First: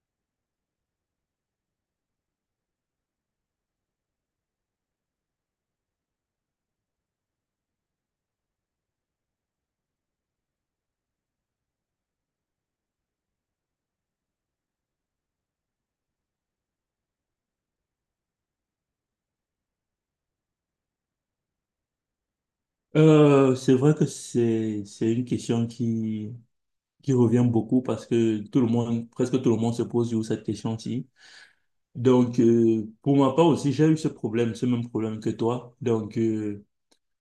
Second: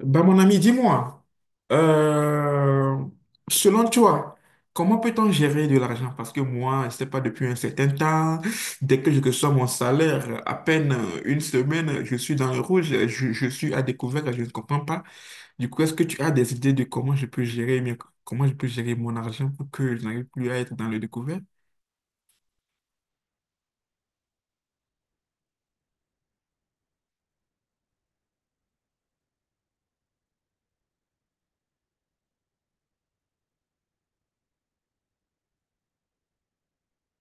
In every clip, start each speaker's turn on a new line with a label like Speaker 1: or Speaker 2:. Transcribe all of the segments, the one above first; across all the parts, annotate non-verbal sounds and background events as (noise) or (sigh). Speaker 1: Bah, mon ami, dis-moi, euh, selon toi, comment peut-on gérer de l'argent? Parce que moi, je ne sais pas, depuis un certain temps, dès que je reçois mon salaire, à peine une semaine, je suis dans le rouge, je suis à découvert, je ne comprends pas. Du coup, est-ce que tu as des idées de comment je peux comment je peux gérer mon argent pour que je n'arrive plus à être dans le découvert?
Speaker 2: C'est vrai que c'est une question qui revient beaucoup parce que tout le monde presque tout le monde se pose sur cette question-ci. Donc pour ma part aussi j'ai eu ce même problème que toi. Donc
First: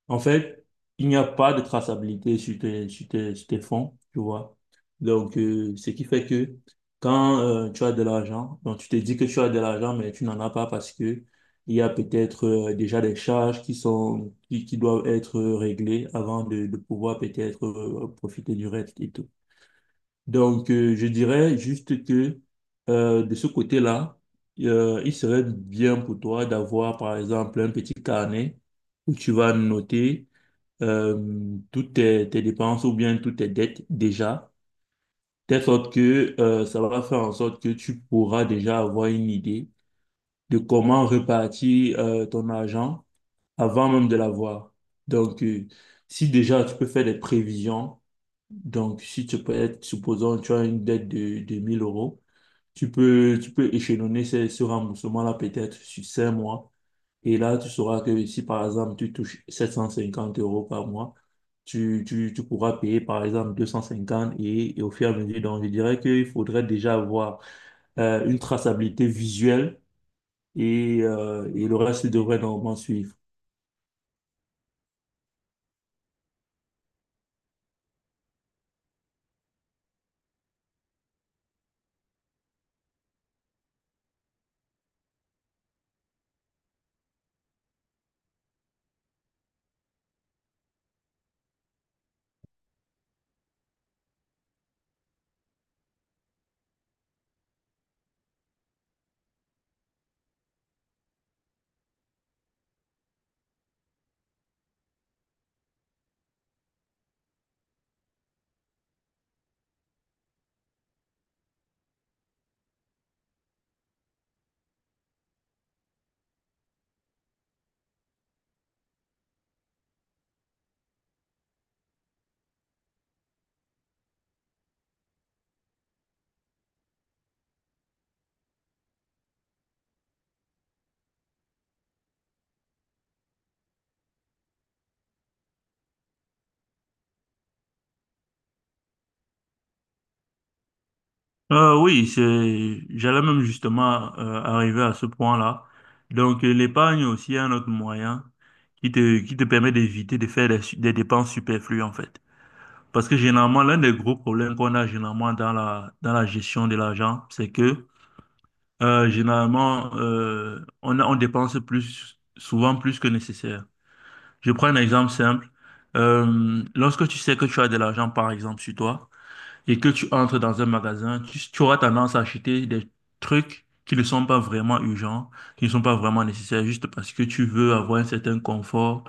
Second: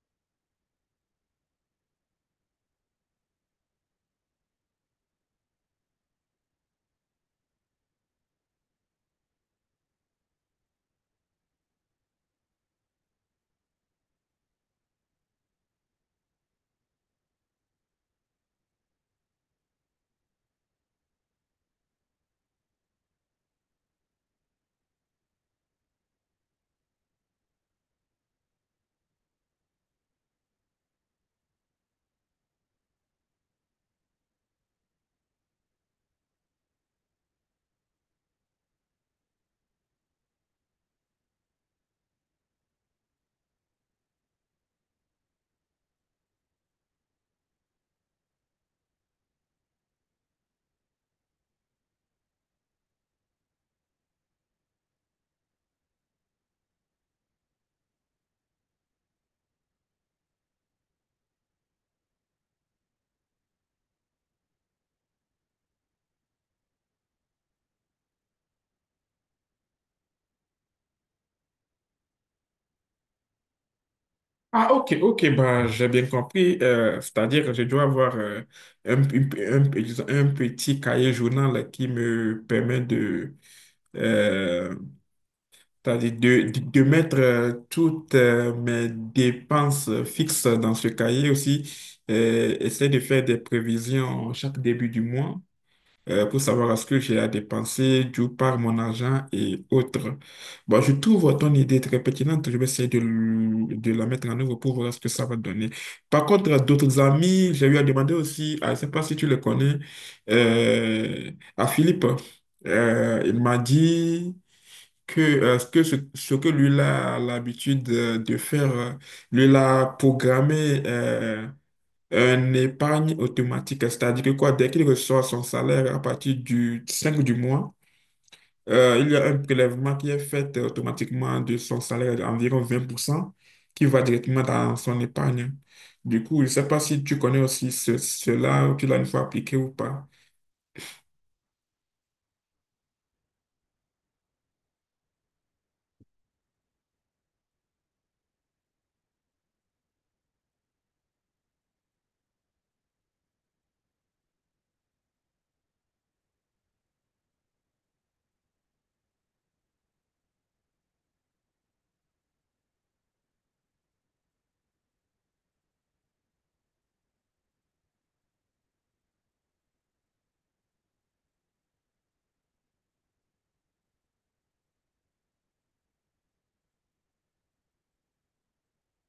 Speaker 2: en fait, il n'y a pas de traçabilité sur tes fonds, tu vois. Donc, ce qui fait que quand tu as de l'argent, donc tu te dis que tu as de l'argent, mais tu n'en as pas parce que il y a peut-être déjà des charges qui doivent être réglées avant de pouvoir peut-être profiter du reste et tout. Donc, je dirais juste que de ce côté-là, il serait bien pour toi d'avoir, par exemple, un petit carnet où tu vas noter toutes tes dépenses ou bien toutes tes dettes déjà, de sorte que ça va faire en sorte que tu pourras déjà avoir une idée de comment répartir ton argent avant même de l'avoir. Donc, si déjà tu peux faire des prévisions, donc si tu peux être, supposons, tu as une dette de 1000 euros, tu peux échelonner ce remboursement-là peut-être sur 5 mois et là, tu sauras que si par exemple tu touches 750 euros par mois, tu pourras payer par exemple 250 et au fur et à mesure. Donc, je dirais qu'il faudrait déjà avoir une traçabilité visuelle et le reste devrait normalement suivre.
Speaker 1: Ah, ok, ok, bah, j'ai bien compris. C'est-à-dire que je dois avoir disons, un petit cahier journal qui me permet de, euh, c'est-à-dire de mettre toutes mes dépenses fixes dans ce cahier aussi. Essayer de faire des prévisions chaque début du mois pour savoir est-ce que j'ai à dépenser d'où part mon argent et autres. Bon, je trouve ton idée très pertinente. Je vais essayer de la mettre en œuvre pour voir ce que ça va donner. Par contre, à d'autres amis, j'ai eu à demander aussi, je ne sais pas si tu le connais, euh, à Philippe. Il m'a dit que, ce que lui a l'habitude de faire, lui l'a programmé un épargne automatique, c'est-à-dire que quoi, dès qu'il reçoit son salaire à partir du 5 du mois, il y a un prélèvement qui est fait automatiquement de son salaire d'environ 20% qui va directement dans son épargne. Du coup, je ne sais pas si tu connais aussi cela ou tu l'as une fois appliqué ou pas.
Speaker 2: Oui, j'allais même justement arriver à ce point-là. Donc, l'épargne aussi est un autre moyen qui te permet d'éviter de faire des dépenses superflues, en fait. Parce que généralement, l'un des gros problèmes qu'on a généralement dans la gestion de l'argent, c'est que généralement, on dépense plus, souvent plus que nécessaire. Je prends un exemple simple. Lorsque tu sais que tu as de l'argent, par exemple, sur toi, et que tu entres dans un magasin, tu auras tendance à acheter des trucs qui ne sont pas vraiment urgents, qui ne sont pas vraiment nécessaires, juste parce que tu veux avoir un certain confort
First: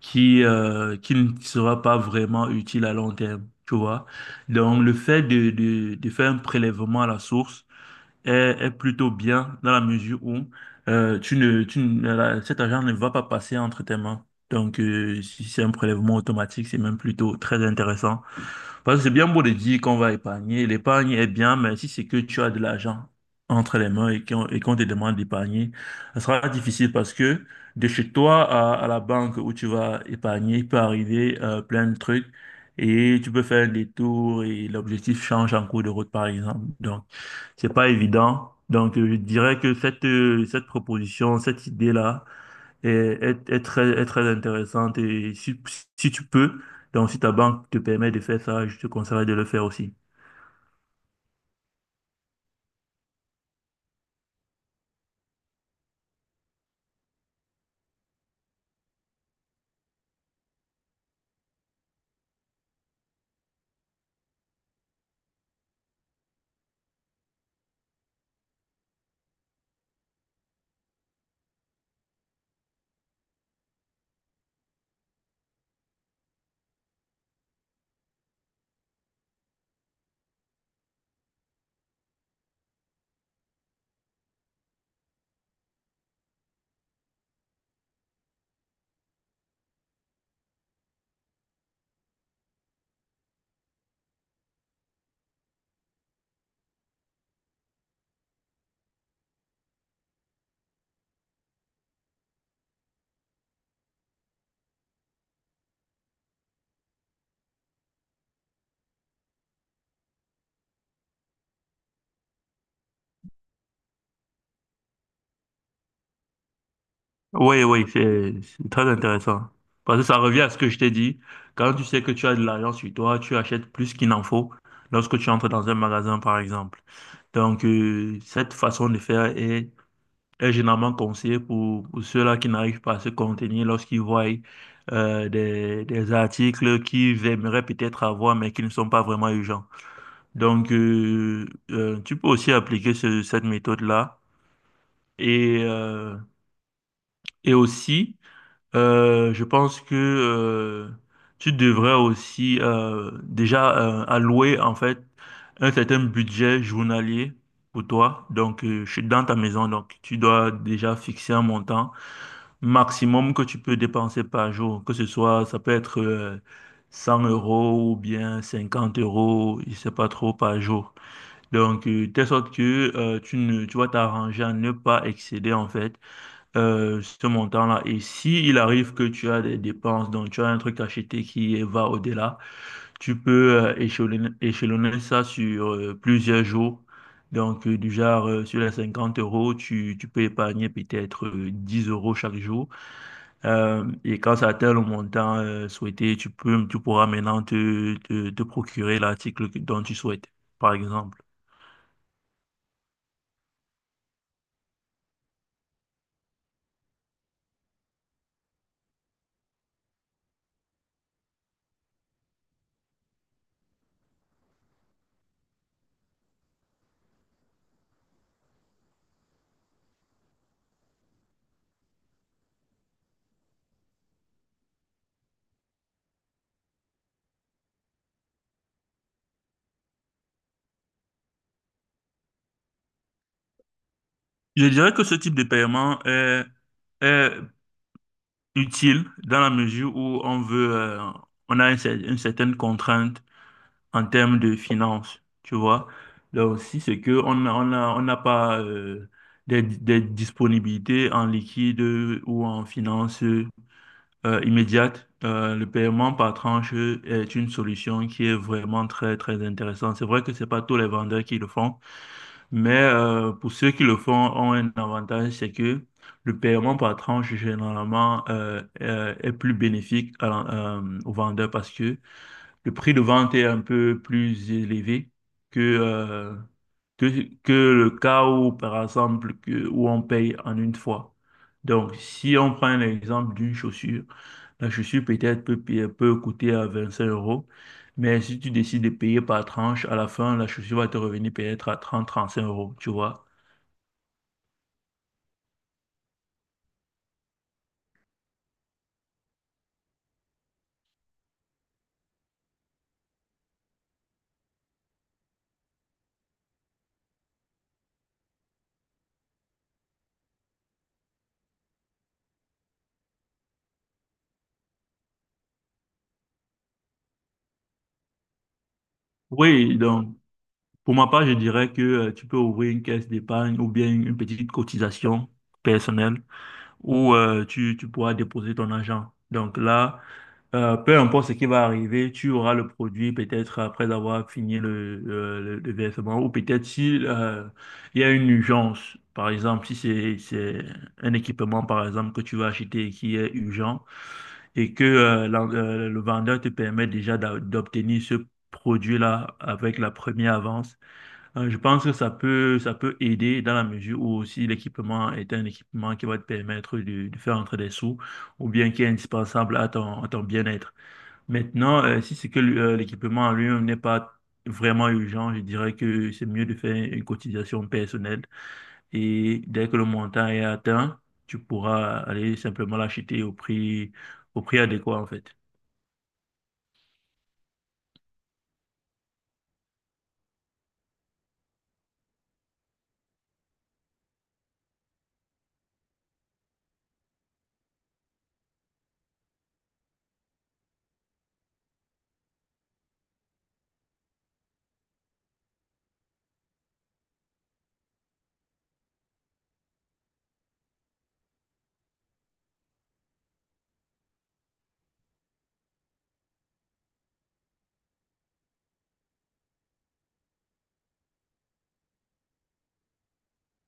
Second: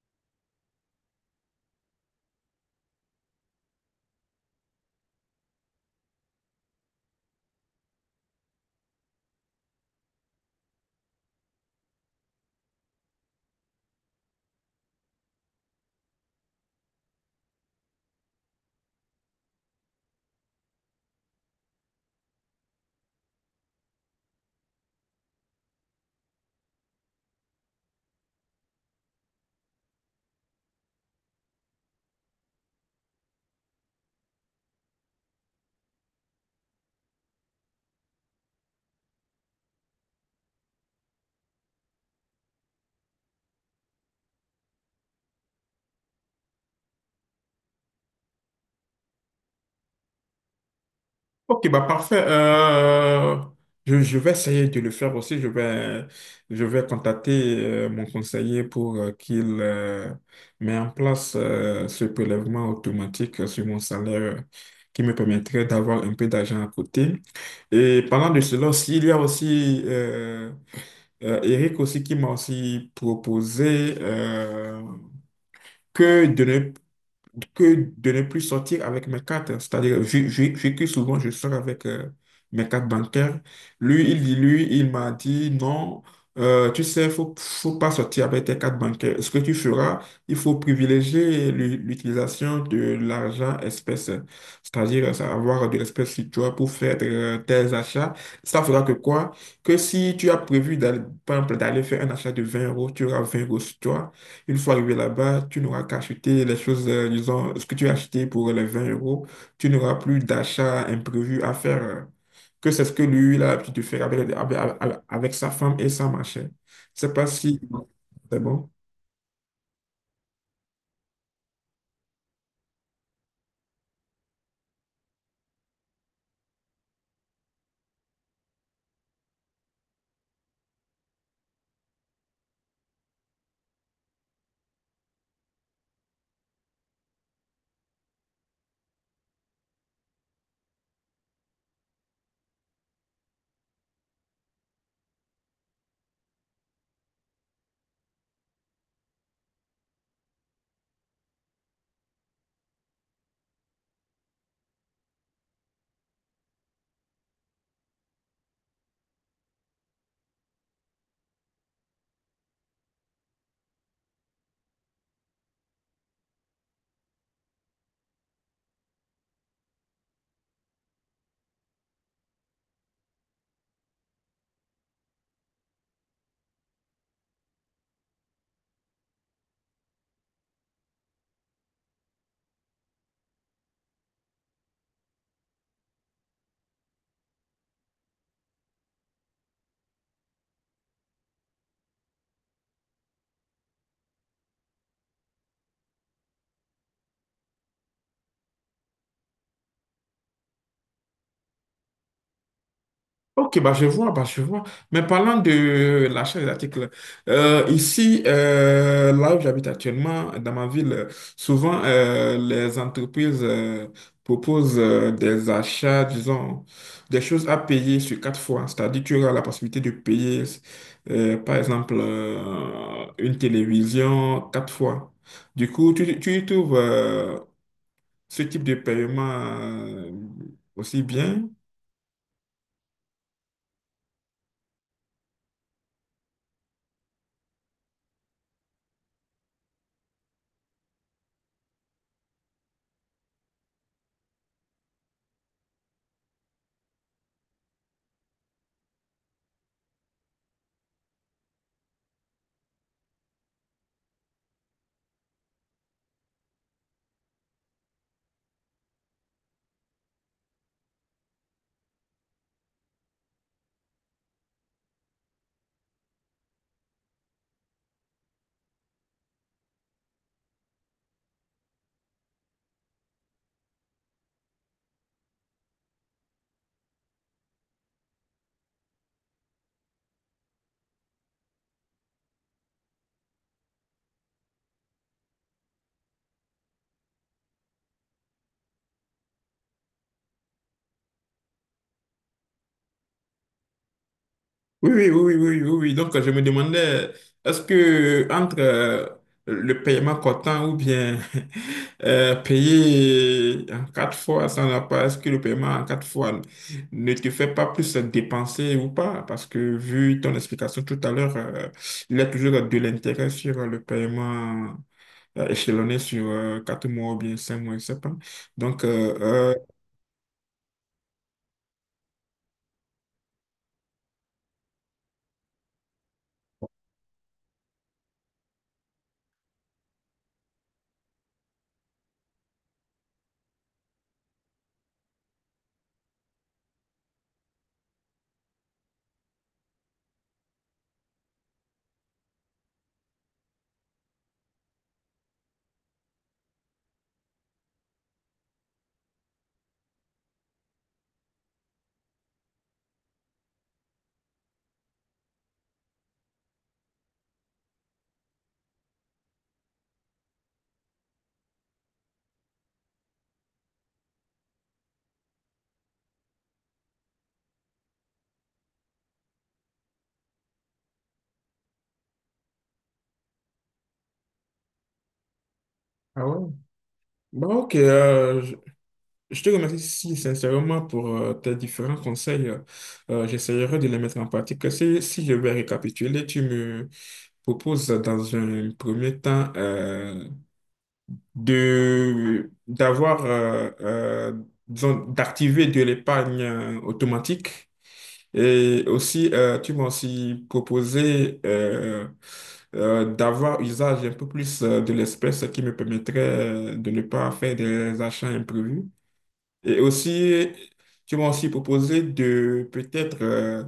Speaker 2: qui ne sera pas vraiment utile à long terme, tu vois. Donc, le fait de faire un prélèvement à la source est plutôt bien dans la mesure où tu ne- la- cet argent ne va pas passer entre tes mains. Donc, si c'est un prélèvement automatique, c'est même plutôt très intéressant. Parce que c'est bien beau de dire qu'on va épargner. L'épargne est bien, mais si c'est que tu as de l'argent entre les mains et qu'on te demande d'épargner, ça sera difficile parce que de chez toi à la banque où tu vas épargner, il peut arriver plein de trucs et tu peux faire un détour et l'objectif change en cours de route, par exemple. Donc, c'est pas évident. Donc, je dirais que cette proposition, cette idée-là, est très intéressante et si tu peux, donc si ta banque te permet de faire ça, je te conseillerais de le faire aussi.
Speaker 1: Ok, bah parfait. Je vais essayer de le faire aussi. Je vais contacter mon conseiller pour qu'il mette en place ce prélèvement automatique sur mon salaire qui me permettrait d'avoir un peu d'argent à côté. Et parlant de cela aussi, il y a aussi Eric aussi qui m'a aussi proposé que de ne que de ne plus sortir avec mes cartes. C'est-à-dire, vu que souvent je sors avec mes cartes bancaires, lui, il m'a dit non, tu sais, faut pas sortir avec tes cartes bancaires. Ce que tu feras, il faut privilégier l'utilisation de l'argent espèce, c'est-à-dire ça, avoir de l'espèce sur toi pour faire tes achats. Ça fera que quoi? Que si tu as prévu d'aller, par exemple, d'aller faire un achat de 20 euros, tu auras 20 euros sur toi. Une fois arrivé là-bas, tu n'auras qu'à acheter les choses, disons, ce que tu as acheté pour les 20 euros. Tu n'auras plus d'achat imprévu à faire, que c'est ce que lui, il a l'habitude de faire avec sa femme et sa machine. Je ne sais pas si
Speaker 2: Oui, oui, c'est
Speaker 1: c'est
Speaker 2: c'est
Speaker 1: bon.
Speaker 2: très intéressant. Parce que ça revient à ce que je t'ai dit. Quand tu sais que tu as de l'argent sur toi, tu achètes plus qu'il n'en faut lorsque tu entres dans un magasin, par exemple. Donc, cette façon de faire est généralement conseillée pour ceux-là qui n'arrivent pas à se contenir lorsqu'ils voient des articles qu'ils aimeraient peut-être avoir, mais qui ne sont pas vraiment urgents. Donc, tu peux aussi appliquer cette méthode-là. Et, euh, et aussi, je pense que tu devrais aussi déjà allouer en fait un certain budget journalier pour toi. Donc, je suis dans ta maison, donc tu dois déjà fixer un montant maximum que tu peux dépenser par jour. Que ce soit, ça peut être 100 euros ou bien 50 euros, je sais pas trop par jour. Donc, telle sorte que tu vas t'arranger à ne pas excéder en fait ce montant-là. Et si il arrive que tu as des dépenses, donc tu as un truc acheté qui va au-delà, tu peux échelonner ça sur plusieurs jours. Donc, du genre, sur les 50 euros, tu peux épargner peut-être 10 euros chaque jour. Et quand ça atteint le montant souhaité, tu pourras maintenant te procurer l'article dont tu souhaites, par exemple.
Speaker 1: Ok, bah je vois, bah je vois. Mais parlant de l'achat des articles, ici, là où j'habite actuellement, dans ma ville, souvent les entreprises proposent des achats, disons, des choses à payer sur quatre fois. C'est-à-dire tu auras la possibilité de payer, par exemple, une télévision quatre fois. Du coup, tu y trouves ce type de paiement euh, aussi bien.
Speaker 2: Je dirais que ce type de paiement est utile dans la mesure où on a une certaine contrainte en termes de finances, tu vois. Là aussi, c'est que on n'a pas des disponibilités en liquide ou en finances immédiates. Le paiement par tranche est une solution qui est vraiment très, très intéressante. C'est vrai que c'est pas tous les vendeurs qui le font. Mais pour ceux qui le font, ont un avantage, c'est que le paiement par tranche, généralement, est plus bénéfique au vendeur parce que le prix de vente est un peu plus élevé que, euh, que, que le cas où, par exemple, où on paye en une fois. Donc, si on prend l'exemple d'une chaussure, la chaussure peut-être peut coûter à 25 euros, mais si tu décides de payer par tranche, à la fin, la chaussure va te revenir peut-être à trente cinq euros, tu vois.
Speaker 1: Oui, oui, oui, oui, oui, oui, oui. Donc, je me demandais, est-ce que entre le paiement comptant ou bien (laughs) payer en quatre fois sans la part, est-ce que le paiement en quatre fois ne te fait pas plus dépenser ou pas? Parce que vu ton explication tout à l'heure, il y a toujours de l'intérêt sur le paiement échelonné sur quatre mois ou bien cinq mois, je sais pas. Donc, euh, euh,
Speaker 2: Oui, donc pour ma part, je dirais que tu peux ouvrir une caisse d'épargne ou bien une petite cotisation personnelle où tu pourras déposer ton argent. Donc là, peu importe ce qui va arriver, tu auras le produit peut-être après avoir fini le versement ou peut-être si il y a une urgence, par exemple, si c'est un équipement, par exemple, que tu vas acheter et qui est urgent et que le vendeur te permet déjà d'obtenir ce produit-là avec la première avance. Je pense que ça peut aider dans la mesure où aussi l'équipement est un équipement qui va te permettre de faire entrer des sous ou bien qui est indispensable à ton bien-être. Maintenant, si c'est que l'équipement en lui-même n'est pas vraiment urgent, je dirais que c'est mieux de faire une cotisation personnelle et dès que le montant est atteint, tu pourras aller simplement l'acheter au prix adéquat en fait.
Speaker 1: ah ouais. Bon, ok, je te remercie si sincèrement pour tes différents conseils. J'essaierai de les mettre en pratique. Si je vais récapituler, tu me proposes dans un premier temps de d'avoir disons, d'activer de l'épargne automatique. Et aussi, tu m'as aussi proposé d'avoir usage un peu plus de l'espèce qui me permettrait de ne pas faire des achats imprévus. Et aussi, tu m'as aussi proposé de peut-être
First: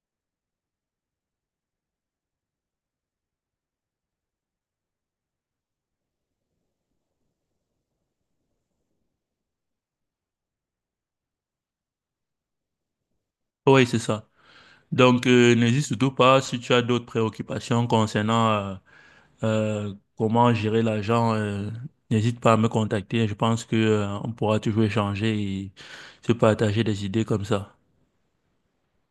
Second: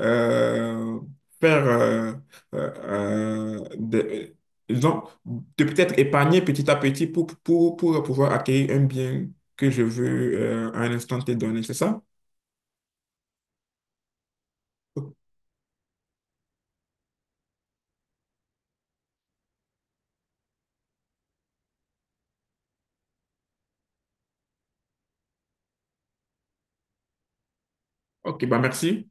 Speaker 1: euh, faire, euh, euh, des- disons, de peut-être épargner petit à petit pour, pour pouvoir acquérir un bien que je veux à un instant te donné, c'est ça?
Speaker 2: Oui, c'est ça.
Speaker 1: Ok,
Speaker 2: Donc, n'hésite surtout pas si tu as d'autres préoccupations concernant comment gérer l'argent. N'hésite pas à me contacter. Je pense que on pourra toujours échanger et se partager des idées comme ça.
Speaker 1: Ok, bah merci.